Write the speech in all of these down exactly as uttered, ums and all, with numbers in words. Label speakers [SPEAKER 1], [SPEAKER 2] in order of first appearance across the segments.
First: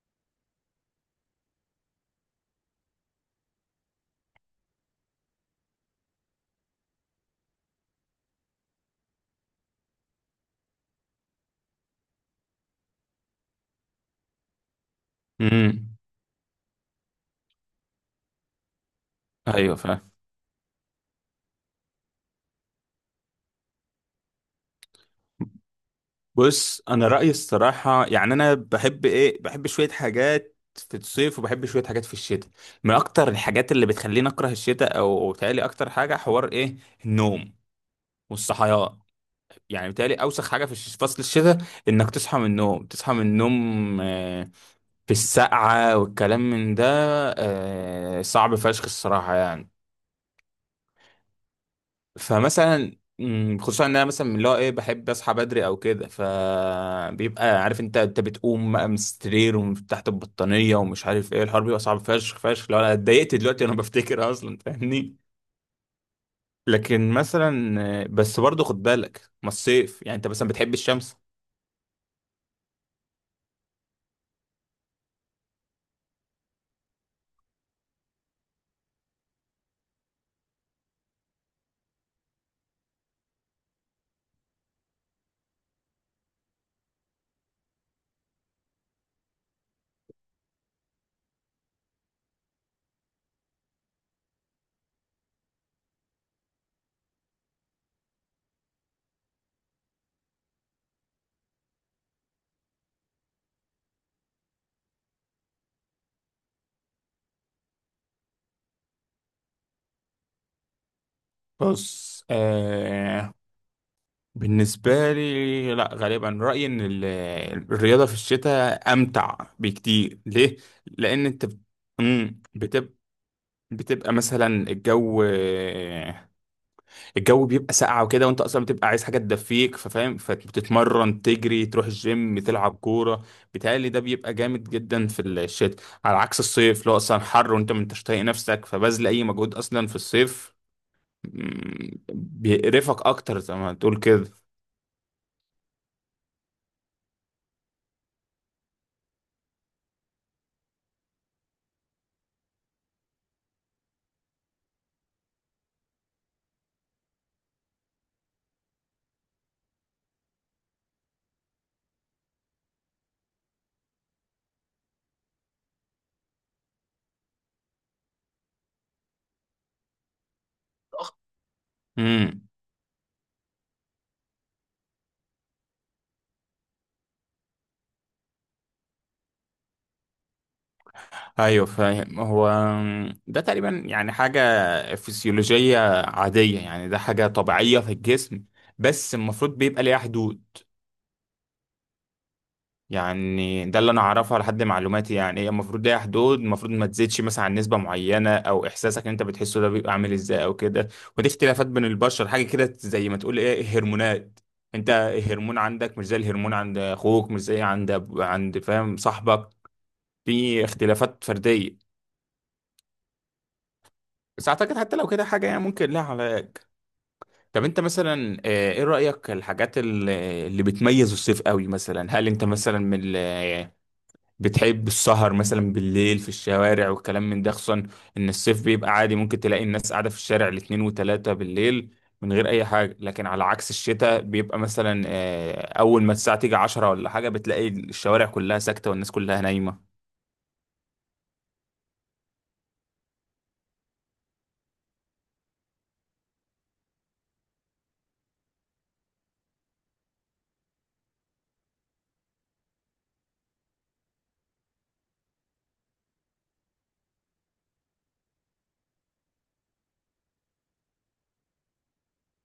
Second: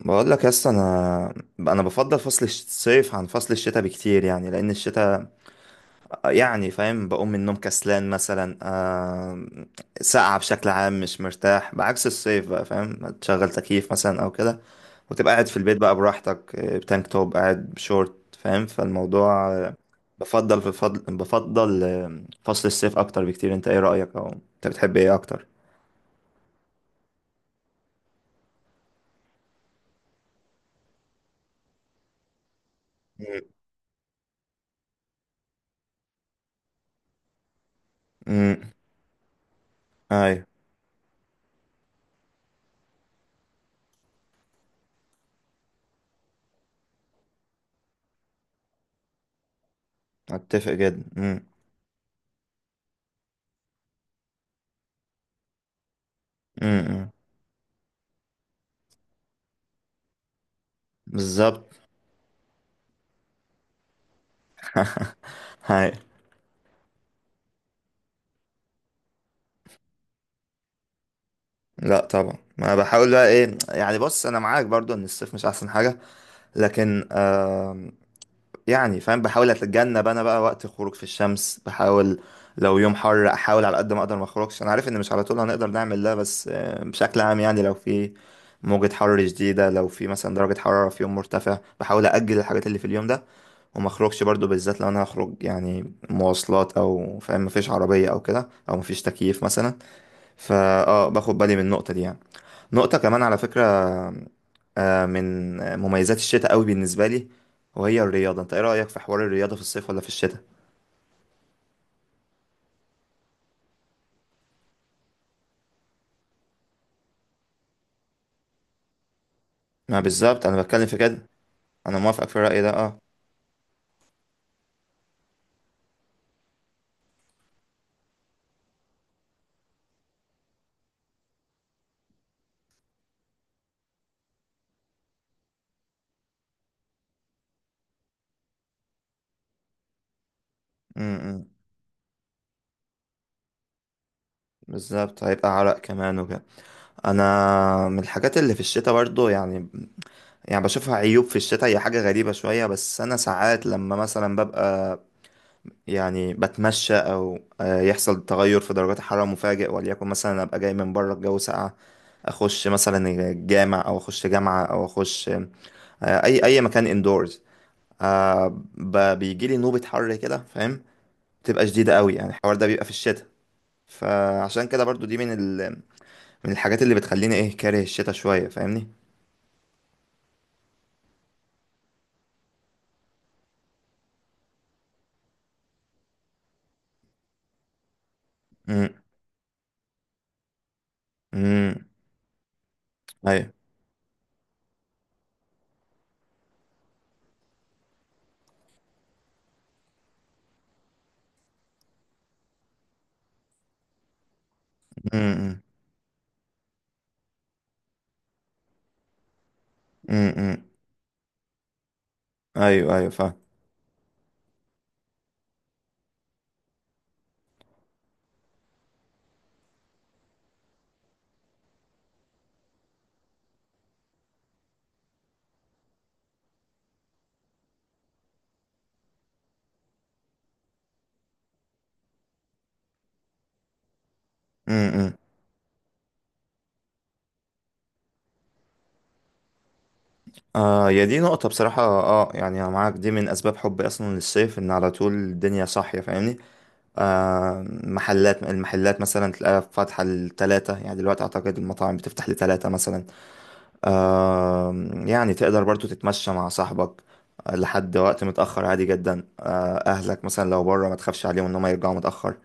[SPEAKER 1] بقول لك يا اسطى انا انا بفضل فصل الصيف عن فصل الشتاء بكتير، يعني لان الشتاء يعني فاهم بقوم من النوم كسلان مثلا، آه ساقعة بشكل عام، مش مرتاح. بعكس الصيف بقى، فاهم، تشغل تكييف مثلا او كده وتبقى قاعد في البيت بقى
[SPEAKER 2] امم
[SPEAKER 1] براحتك، آه، بتانك توب، قاعد بشورت، فاهم، فالموضوع آه،
[SPEAKER 2] ايوه فاهم.
[SPEAKER 1] بفضل في فضل بفضل آه، فصل الصيف اكتر بكتير. انت ايه رأيك؟ او انت بتحب ايه اكتر؟
[SPEAKER 2] بص انا رايي الصراحه، يعني انا بحب ايه، بحب شويه حاجات في الصيف وبحب شويه حاجات في الشتاء. من اكتر الحاجات اللي بتخليني اكره الشتاء او بتهيألي اكتر حاجه حوار ايه، النوم
[SPEAKER 1] امم.
[SPEAKER 2] والصحيان. يعني بتهيألي
[SPEAKER 1] ايوه.
[SPEAKER 2] اوسخ حاجه في الش- فصل الشتاء انك تصحى من النوم، تصحى من النوم آه، في السقعه والكلام من ده. آه، صعب فشخ الصراحه يعني.
[SPEAKER 1] اتفق جدا. امم.
[SPEAKER 2] فمثلا مم، خصوصا ان انا مثلا من اللي هو ايه بحب اصحى بدري او كده،
[SPEAKER 1] امم.
[SPEAKER 2] فبيبقى عارف، انت انت بتقوم بقى من السرير ومن تحت البطانيه ومش عارف ايه الحوار،
[SPEAKER 1] بالظبط.
[SPEAKER 2] بيبقى صعب فشخ فشخ لو انا اتضايقت دلوقتي وانا بفتكر اصلا، فاهمني.
[SPEAKER 1] هاي.
[SPEAKER 2] لكن مثلا آه، بس برضه خد بالك، ما الصيف يعني انت مثلا بتحب الشمس.
[SPEAKER 1] لا طبعا، ما أنا بحاول بقى ايه يعني. بص، انا معاك برضو ان الصيف مش احسن حاجه، لكن آم، يعني فاهم، بحاول اتجنب انا بقى وقت الخروج في الشمس، بحاول لو يوم حر احاول على قد ما اقدر ما اخرجش. انا عارف ان مش على طول هنقدر نعمل ده، بس آه، بشكل عام يعني لو في موجة حر جديدة، لو في مثلا درجة حرارة في يوم مرتفع، بحاول أجل الحاجات اللي في اليوم ده وما اخرجش برضو، بالذات لو انا هخرج يعني مواصلات، او فاهم مفيش عربية او كده، او مفيش تكييف مثلا. فا اه، باخد بالي من النقطة دي يعني. نقطة كمان على فكرة، آه، من مميزات الشتاء قوي بالنسبة لي، وهي الرياضة. انت ايه رأيك في حوار الرياضة في الصيف ولا في الشتاء؟
[SPEAKER 2] بص آه، بالنسبه لي لا، غالبا رايي ان ال- الرياضه في الشتاء امتع
[SPEAKER 1] ما
[SPEAKER 2] بكتير.
[SPEAKER 1] بالظبط
[SPEAKER 2] ليه؟
[SPEAKER 1] انا بتكلم في
[SPEAKER 2] لان
[SPEAKER 1] كده.
[SPEAKER 2] انت بت-
[SPEAKER 1] انا موافقك في
[SPEAKER 2] مم،
[SPEAKER 1] الرأي ده،
[SPEAKER 2] بتبقى
[SPEAKER 1] اه.
[SPEAKER 2] بتبقى مثلا الجو الجو بيبقى ساقعة وكده، وانت اصلا بتبقى عايز حاجة تدفيك، ففاهم، فبتتمرن، تجري، تروح الجيم، تلعب كورة. بيتهيألي ده بيبقى جامد جدا في الشتاء، على عكس الصيف اللي هو اصلا حر وانت ما انتش طايق نفسك فبذل اي مجهود اصلا في الصيف.
[SPEAKER 1] امم.
[SPEAKER 2] مم، بيقرفك اكتر زي ما تقول كده.
[SPEAKER 1] بالظبط، هيبقى عرق كمان وكده. انا من الحاجات اللي في الشتاء برضو يعني، يعني بشوفها عيوب في الشتاء، هي حاجة غريبة شوية، بس انا ساعات لما مثلا ببقى يعني بتمشى او آه، يحصل تغير في درجات الحرارة مفاجئ، وليكن مثلا ابقى جاي من بره، الجو ساقع، اخش مثلا الجامع، او اخش جامعة، او اخش آه، اي اي مكان اندورز، بيجي لي نوبة حر كده، فاهم، بتبقى شديدة قوي يعني.
[SPEAKER 2] امم،
[SPEAKER 1] الحوار ده بيبقى في الشتاء. فعشان كده برضو دي من ال... من الحاجات اللي بتخليني ايه كاره الشتاء شوية، فاهمني.
[SPEAKER 2] ايوه فاهم. هو ده تقريبا يعني حاجة فسيولوجية عادية، يعني ده حاجة طبيعية في الجسم،
[SPEAKER 1] امم.
[SPEAKER 2] بس المفروض بيبقى ليها حدود.
[SPEAKER 1] امم. ايوه.
[SPEAKER 2] يعني ده اللي انا اعرفه لحد معلوماتي، يعني هي المفروض ليها حدود، المفروض ما تزيدش مثلا عن نسبه معينه، او احساسك ان انت بتحسه ده بيبقى عامل ازاي او كده. ودي اختلافات بين البشر، حاجه كده زي ما تقول ايه، هرمونات. انت الهرمون
[SPEAKER 1] امم.
[SPEAKER 2] عندك مش زي الهرمون عند اخوك، مش زي عند أب- عند فاهم صاحبك.
[SPEAKER 1] امم.
[SPEAKER 2] في اختلافات فرديه.
[SPEAKER 1] ايوه، ايوه فاهم.
[SPEAKER 2] بس اعتقد حتى لو كده حاجه يعني ممكن لها علاج. طب انت مثلا آه، ايه رايك الحاجات اللي اللي بتميز الصيف قوي؟ مثلا هل انت مثلا من ال- بتحب السهر مثلا بالليل في الشوارع والكلام من ده؟ خصوصا ان الصيف بيبقى عادي ممكن تلاقي الناس قاعدة في الشارع الاتنين وتلاتة بالليل من غير اي حاجة، لكن على عكس الشتاء بيبقى مثلا
[SPEAKER 1] امم.
[SPEAKER 2] آه، اول ما الساعة تيجي عشرة ولا حاجة بتلاقي الشوارع كلها ساكتة والناس كلها نايمة.
[SPEAKER 1] آه، يا دي نقطة بصراحة، اه، يعني انا معاك. دي من اسباب حبي اصلا للصيف، ان على طول الدنيا صاحية، فاهمني. آه، محلات المحلات مثلا تلاقيها فاتحة لتلاتة، يعني دلوقتي اعتقد المطاعم بتفتح لتلاتة مثلا. آه، يعني تقدر برضو تتمشى مع صاحبك آه، لحد وقت متأخر عادي جدا. آه، اهلك مثلا لو بره ما تخافش عليهم ان هم يرجعوا متأخر.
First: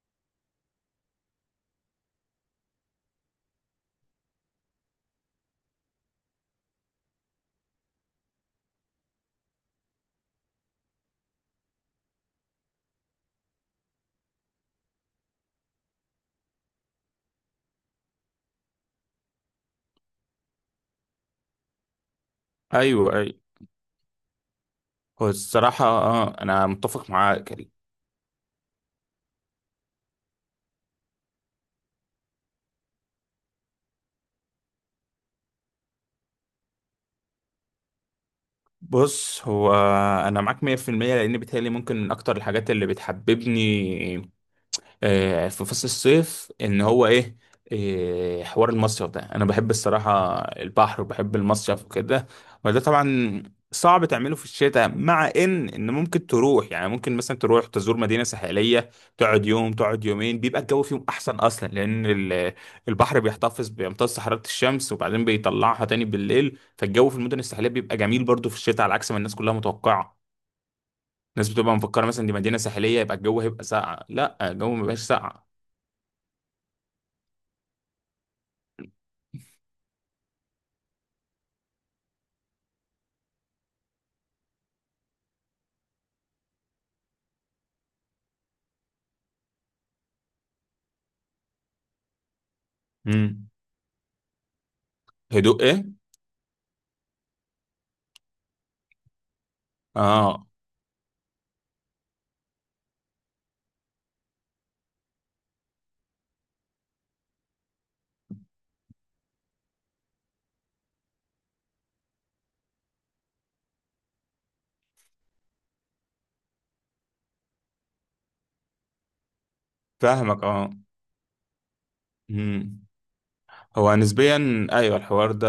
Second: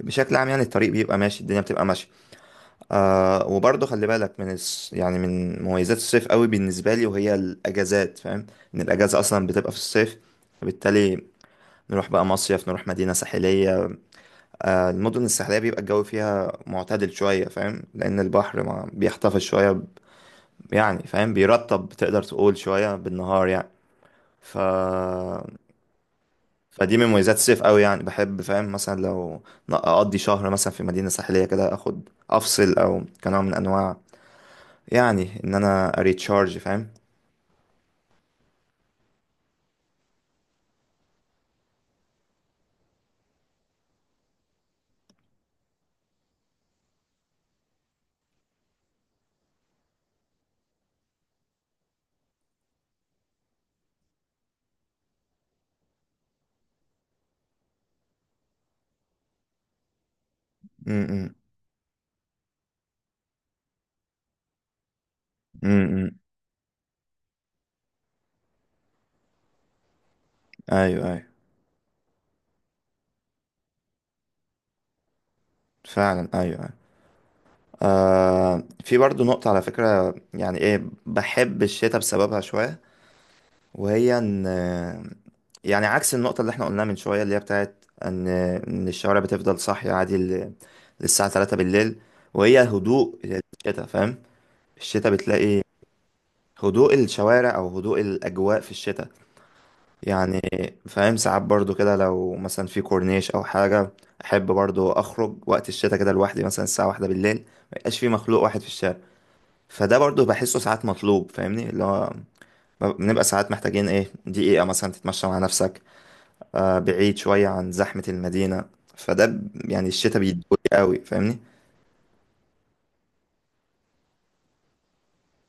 [SPEAKER 1] بشكل عام يعني الطريق بيبقى ماشي، الدنيا بتبقى ماشية. آه، وبرضه خلي بالك من الس... يعني من مميزات الصيف قوي بالنسبة لي وهي الأجازات، فاهم. إن الأجازة أصلا بتبقى في الصيف، فبالتالي نروح بقى مصيف، نروح مدينة ساحلية. آه، المدن الساحلية بيبقى الجو فيها معتدل شوية، فاهم، لأن البحر ما بيحتفظ شوية ب- يعني فاهم بيرطب تقدر تقول شوية
[SPEAKER 2] ايوه ايوه.
[SPEAKER 1] بالنهار يعني. ف...
[SPEAKER 2] هو الصراحة اه، انا
[SPEAKER 1] فدي من
[SPEAKER 2] متفق
[SPEAKER 1] مميزات
[SPEAKER 2] معاك.
[SPEAKER 1] الصيف قوي يعني. بحب فاهم مثلا لو ن- أقضي شهر مثلا في مدينة ساحلية كده، أخد أفصل، أو كنوع من أنواع يعني ان انا اريتشارج، فاهم.
[SPEAKER 2] بص هو انا معاك مية في المية، لان بيتهيألي ممكن من اكتر الحاجات اللي بتحببني آه، في فصل الصيف ان هو ايه، آه، حوار المصيف ده. انا بحب الصراحة البحر وبحب المصيف وكده، وده طبعا صعب تعمله في الشتاء. مع ان ان ممكن تروح، يعني ممكن مثلا تروح تزور مدينة ساحلية، تقعد يوم، تقعد يومين، بيبقى الجو فيهم
[SPEAKER 1] امم.
[SPEAKER 2] احسن اصلا، لان ال- البحر بيحتفظ، بيمتص حرارة الشمس وبعدين بيطلعها تاني
[SPEAKER 1] امم.
[SPEAKER 2] بالليل، فالجو في المدن الساحلية بيبقى جميل برضو في الشتاء على عكس ما الناس كلها متوقعة.
[SPEAKER 1] ايوه ايوه.
[SPEAKER 2] الناس بتبقى مفكرة مثلا دي مدينة ساحلية يبقى الجو هيبقى ساقع، لا الجو مبيبقاش ساقع.
[SPEAKER 1] فعلا، ايوه ايوه. آه، في برضو نقطة على فكرة يعني ايه، بحب الشتاء بسببها شوية، وهي ان يعني عكس النقطة اللي احنا قلناها من شوية، اللي هي بتاعت ان ان الشوارع بتفضل صاحية عادي ل- للساعة ثلاثة بالليل، وهي هدوء
[SPEAKER 2] امم،
[SPEAKER 1] الشتاء، فاهم. الشتاء بتلاقي
[SPEAKER 2] هدوء ايه؟
[SPEAKER 1] هدوء الشوارع، او هدوء الاجواء في الشتاء يعني،
[SPEAKER 2] اه،
[SPEAKER 1] فاهم. ساعات برضو كده لو مثلا في كورنيش او حاجه، احب برضو اخرج وقت الشتاء كده لوحدي، مثلا الساعه واحدة بالليل ما يبقاش في مخلوق واحد في الشارع. فده برضو بحسه ساعات مطلوب، فاهمني، اللي هو بنبقى ساعات محتاجين ايه، دقيقه مثلا تتمشى مع نفسك، آه، بعيد شويه عن زحمه المدينه. فده ب- يعني الشتاء
[SPEAKER 2] فاهمك
[SPEAKER 1] بيدوي
[SPEAKER 2] اه.
[SPEAKER 1] قوي، فاهمني.
[SPEAKER 2] امم، هو نسبيا ايوه الحوار ده.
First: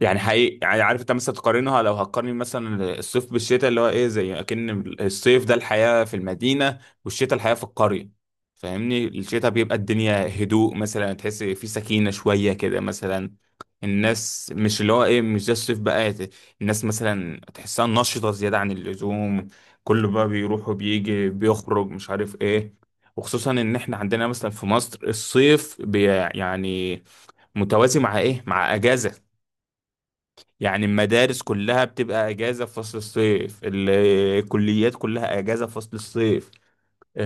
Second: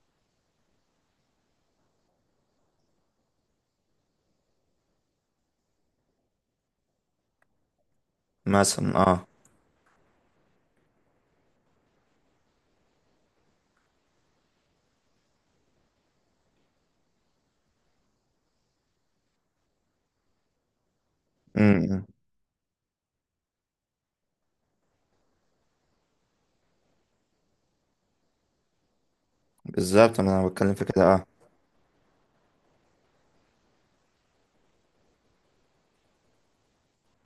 [SPEAKER 2] يعني حقيقي، يعني عارف انت مثلا تقارنها، لو هتقارن مثلا الصيف بالشتاء، اللي هو ايه، زي اكن الصيف ده الحياة في المدينة والشتاء الحياة في القرية.
[SPEAKER 1] مثلا
[SPEAKER 2] فاهمني،
[SPEAKER 1] اه.
[SPEAKER 2] الشتاء بيبقى الدنيا هدوء، مثلا تحس في سكينة شوية كده مثلا. الناس مش اللي هو ايه، مش ده الصيف بقى ت- الناس مثلا تحسها نشطة زيادة عن اللزوم، كله بقى بيروح وبيجي بيخرج
[SPEAKER 1] امم.
[SPEAKER 2] مش عارف ايه. وخصوصا ان احنا عندنا مثلا في مصر الصيف بي يعني متوازي مع ايه، مع اجازة.
[SPEAKER 1] بالظبط انا بتكلم في
[SPEAKER 2] يعني
[SPEAKER 1] كده، اه.
[SPEAKER 2] المدارس كلها بتبقى اجازه في فصل الصيف، ال- الكليات كلها اجازه في فصل الصيف،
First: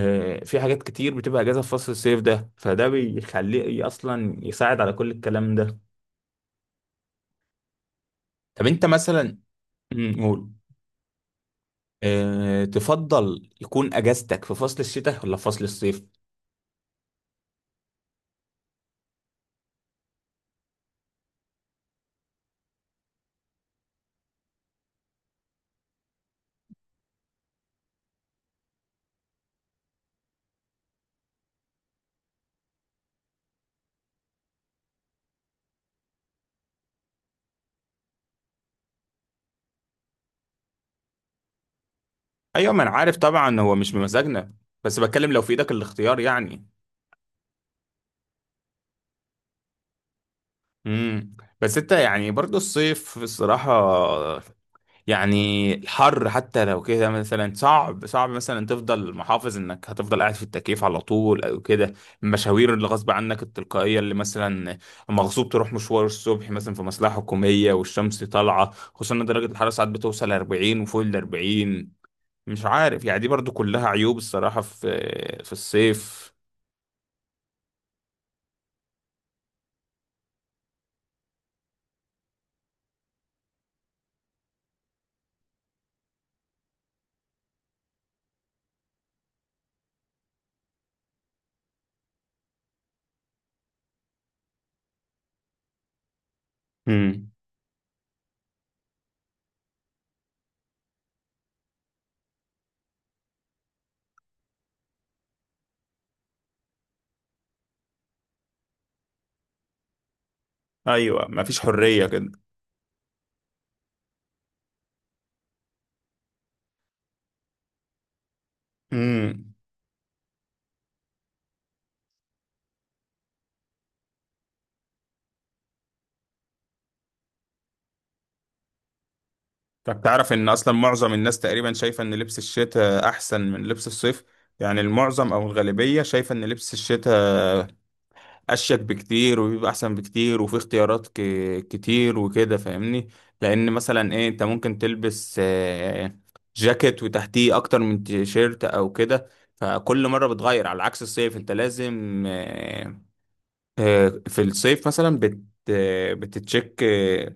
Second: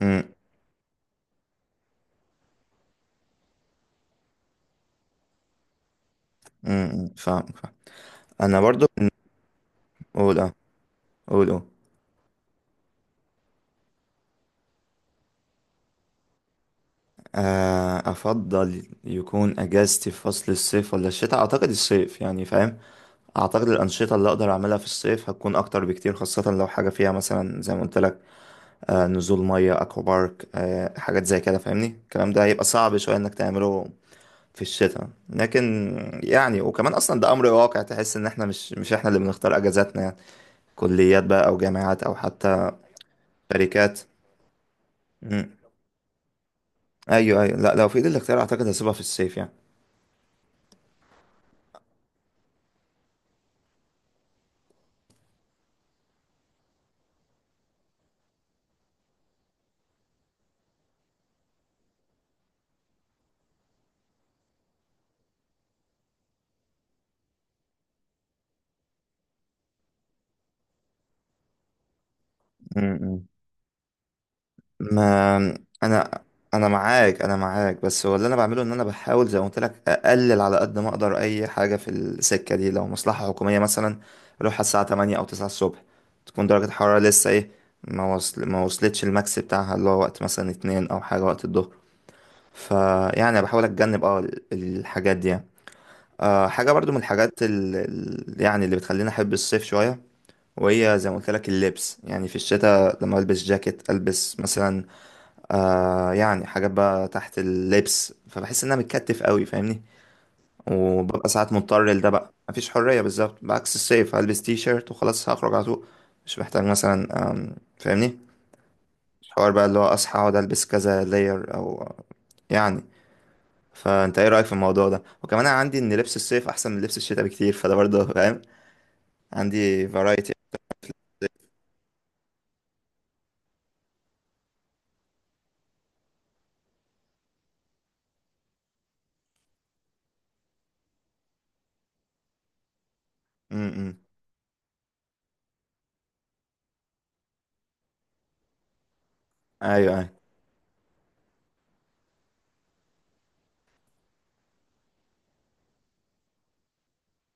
[SPEAKER 1] امم.
[SPEAKER 2] في حاجات كتير بتبقى اجازه في فصل الصيف ده، فده بيخليه اصلا يساعد على كل الكلام ده.
[SPEAKER 1] امم. فاهم فاهم. انا
[SPEAKER 2] طب انت
[SPEAKER 1] برضو
[SPEAKER 2] مثلا مم،
[SPEAKER 1] قول اه.
[SPEAKER 2] قول
[SPEAKER 1] قول، قول.
[SPEAKER 2] آه، تفضل يكون اجازتك في فصل الشتاء ولا في فصل الصيف؟
[SPEAKER 1] آه، أفضل يكون أجازتي في فصل الصيف ولا الشتاء؟ أعتقد الصيف يعني، فاهم. أعتقد الأنشطة اللي أقدر أعملها في الصيف هتكون أكتر بكتير، خاصة لو حاجة فيها مثلا زي ما قلت لك، آه، نزول مية، أكوا بارك، آه، حاجات زي كده، فاهمني. الكلام ده هيبقى صعب شوية إنك تعمله في الشتاء. لكن يعني، وكمان أصلا ده أمر واقع، تحس إن إحنا مش مش إحنا اللي بنختار أجازاتنا يعني، كليات بقى، أو جامعات، أو حتى
[SPEAKER 2] ايوه ما انا عارف طبعا هو مش
[SPEAKER 1] شركات.
[SPEAKER 2] بمزاجنا، بس بتكلم لو
[SPEAKER 1] مم.
[SPEAKER 2] في ايدك الاختيار يعني.
[SPEAKER 1] أيوه أيوه. لا، لو في إيدي الاختيار أعتقد هسيبها في الصيف يعني.
[SPEAKER 2] امم، بس انت يعني برضو الصيف الصراحه، يعني الحر حتى لو كده مثلا صعب صعب مثلا تفضل محافظ انك هتفضل قاعد في التكييف على طول او كده. المشاوير اللي غصب عنك التلقائيه اللي مثلا مغصوب تروح مشوار الصبح مثلا في مصلحه حكوميه والشمس طالعه، خصوصا ان درجه الحراره ساعات بتوصل اربعين وفوق ال اربعين، مش عارف يعني
[SPEAKER 1] مم.
[SPEAKER 2] دي برضو كلها عيوب الصراحه في
[SPEAKER 1] ما
[SPEAKER 2] في
[SPEAKER 1] انا،
[SPEAKER 2] الصيف.
[SPEAKER 1] انا معاك انا معاك بس هو اللي انا بعمله ان انا بحاول زي ما قلت لك اقلل على قد ما اقدر اي حاجه في السكه دي. لو مصلحه حكوميه مثلا اروح الساعه تمانية او تسعة الصبح، تكون درجه الحراره لسه ايه، ما وصل ما وصلتش الماكس بتاعها، اللي هو وقت مثلا اتنين او حاجه وقت الظهر. فيعني بحاول اتجنب اه ال- الحاجات دي يعني. آه، حاجه برضو من
[SPEAKER 2] امم،
[SPEAKER 1] الحاجات ال... ال- يعني اللي بتخليني احب الصيف شويه، وهي زي ما قلت لك اللبس يعني. في الشتاء لما البس جاكيت، البس مثلا آه يعني حاجات بقى تحت اللبس، فبحس ان انا متكتف قوي، فاهمني.
[SPEAKER 2] ايوه
[SPEAKER 1] وببقى ساعات
[SPEAKER 2] مفيش
[SPEAKER 1] مضطر
[SPEAKER 2] حريه
[SPEAKER 1] لده
[SPEAKER 2] كده.
[SPEAKER 1] بقى، مفيش حرية بالظبط. بعكس الصيف، هلبس تي شيرت وخلاص هخرج على طول. مش محتاج مثلا آم، فاهمني، مش حوار
[SPEAKER 2] امم،
[SPEAKER 1] بقى اللي هو اصحى اقعد البس كذا لاير او يعني. فانت ايه رأيك في الموضوع ده؟ وكمان انا عندي ان لبس الصيف احسن من لبس الشتاء بكتير، فده برضه فاهم، عندي
[SPEAKER 2] طب تعرف
[SPEAKER 1] فرايتي.
[SPEAKER 2] ان اصلا معظم الناس تقريبا شايفه ان لبس الشتاء احسن من لبس الصيف؟ يعني المعظم او الغالبيه شايفه ان لبس الشتاء اشيك بكتير وبيبقى احسن بكتير وفي اختيارات ك... كتير وكده فاهمني. لان
[SPEAKER 1] امم.
[SPEAKER 2] مثلا ايه، انت ممكن تلبس آه، جاكيت وتحتيه اكتر من تيشيرت او كده،
[SPEAKER 1] ايوه
[SPEAKER 2] فكل
[SPEAKER 1] ايوه.
[SPEAKER 2] مره بتغير، على عكس الصيف انت لازم آه، آه، في الصيف مثلا بت... آه، بتتشيك. آه،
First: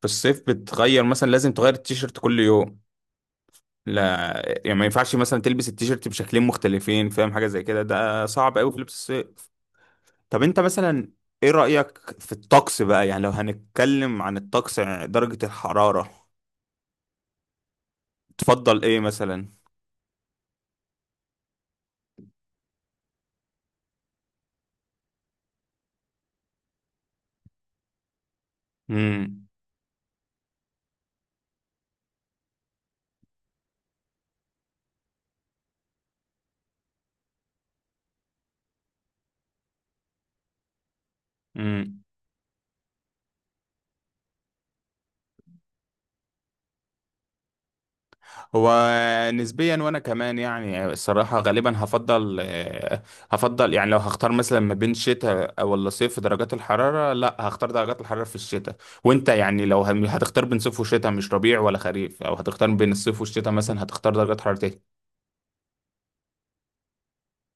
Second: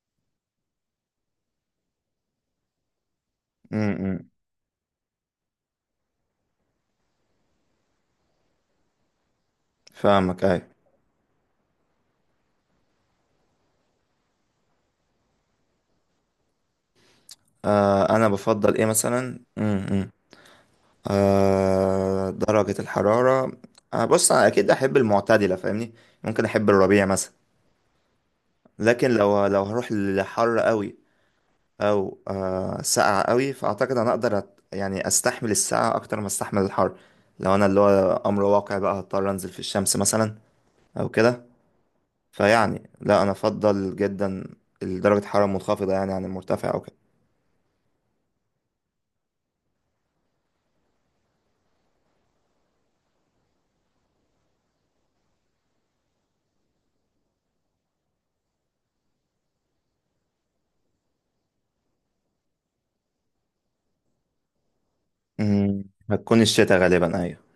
[SPEAKER 2] في الصيف بتغير مثلا، لازم تغير التيشيرت كل يوم،
[SPEAKER 1] امم.
[SPEAKER 2] لا يعني ما ينفعش مثلا تلبس التيشيرت بشكلين مختلفين فاهم، حاجه زي كده ده صعب قوي في لبس الصيف. طب
[SPEAKER 1] فاهمك،
[SPEAKER 2] انت
[SPEAKER 1] ايوه.
[SPEAKER 2] مثلا ايه رايك في الطقس بقى؟ يعني لو هنتكلم عن الطقس يعني درجه الحراره،
[SPEAKER 1] آه انا بفضل
[SPEAKER 2] تفضل
[SPEAKER 1] ايه
[SPEAKER 2] ايه
[SPEAKER 1] مثلا،
[SPEAKER 2] مثلا؟
[SPEAKER 1] امم، آه، درجة الحرارة. آه، بص أنا أكيد أحب المعتدلة، فاهمني. ممكن أحب الربيع مثلا. لكن لو لو هروح لحر قوي، أو آه، ساقعة قوي، فأعتقد أنا أقدر أت- يعني أستحمل الساقعة أكتر ما أستحمل الحر، لو أنا اللي هو أمر واقع بقى، هضطر أنزل في الشمس مثلا أو كده.
[SPEAKER 2] امم،
[SPEAKER 1] فيعني لا، أنا أفضل جدا درجة الحرارة المنخفضة يعني عن المرتفع أو كده.
[SPEAKER 2] هو نسبيا وانا كمان يعني الصراحه غالبا هفضل آه، هفضل يعني لو هختار مثلا ما بين شتاء ولا صيف في درجات الحراره، لا هختار درجات الحراره في الشتاء. وانت يعني لو هم- هتختار بين صيف وشتاء، مش ربيع ولا خريف، او هتختار بين الصيف والشتاء مثلا، هتختار درجات حراره
[SPEAKER 1] أمم، هتكون الشتاء غالبا، أيوة.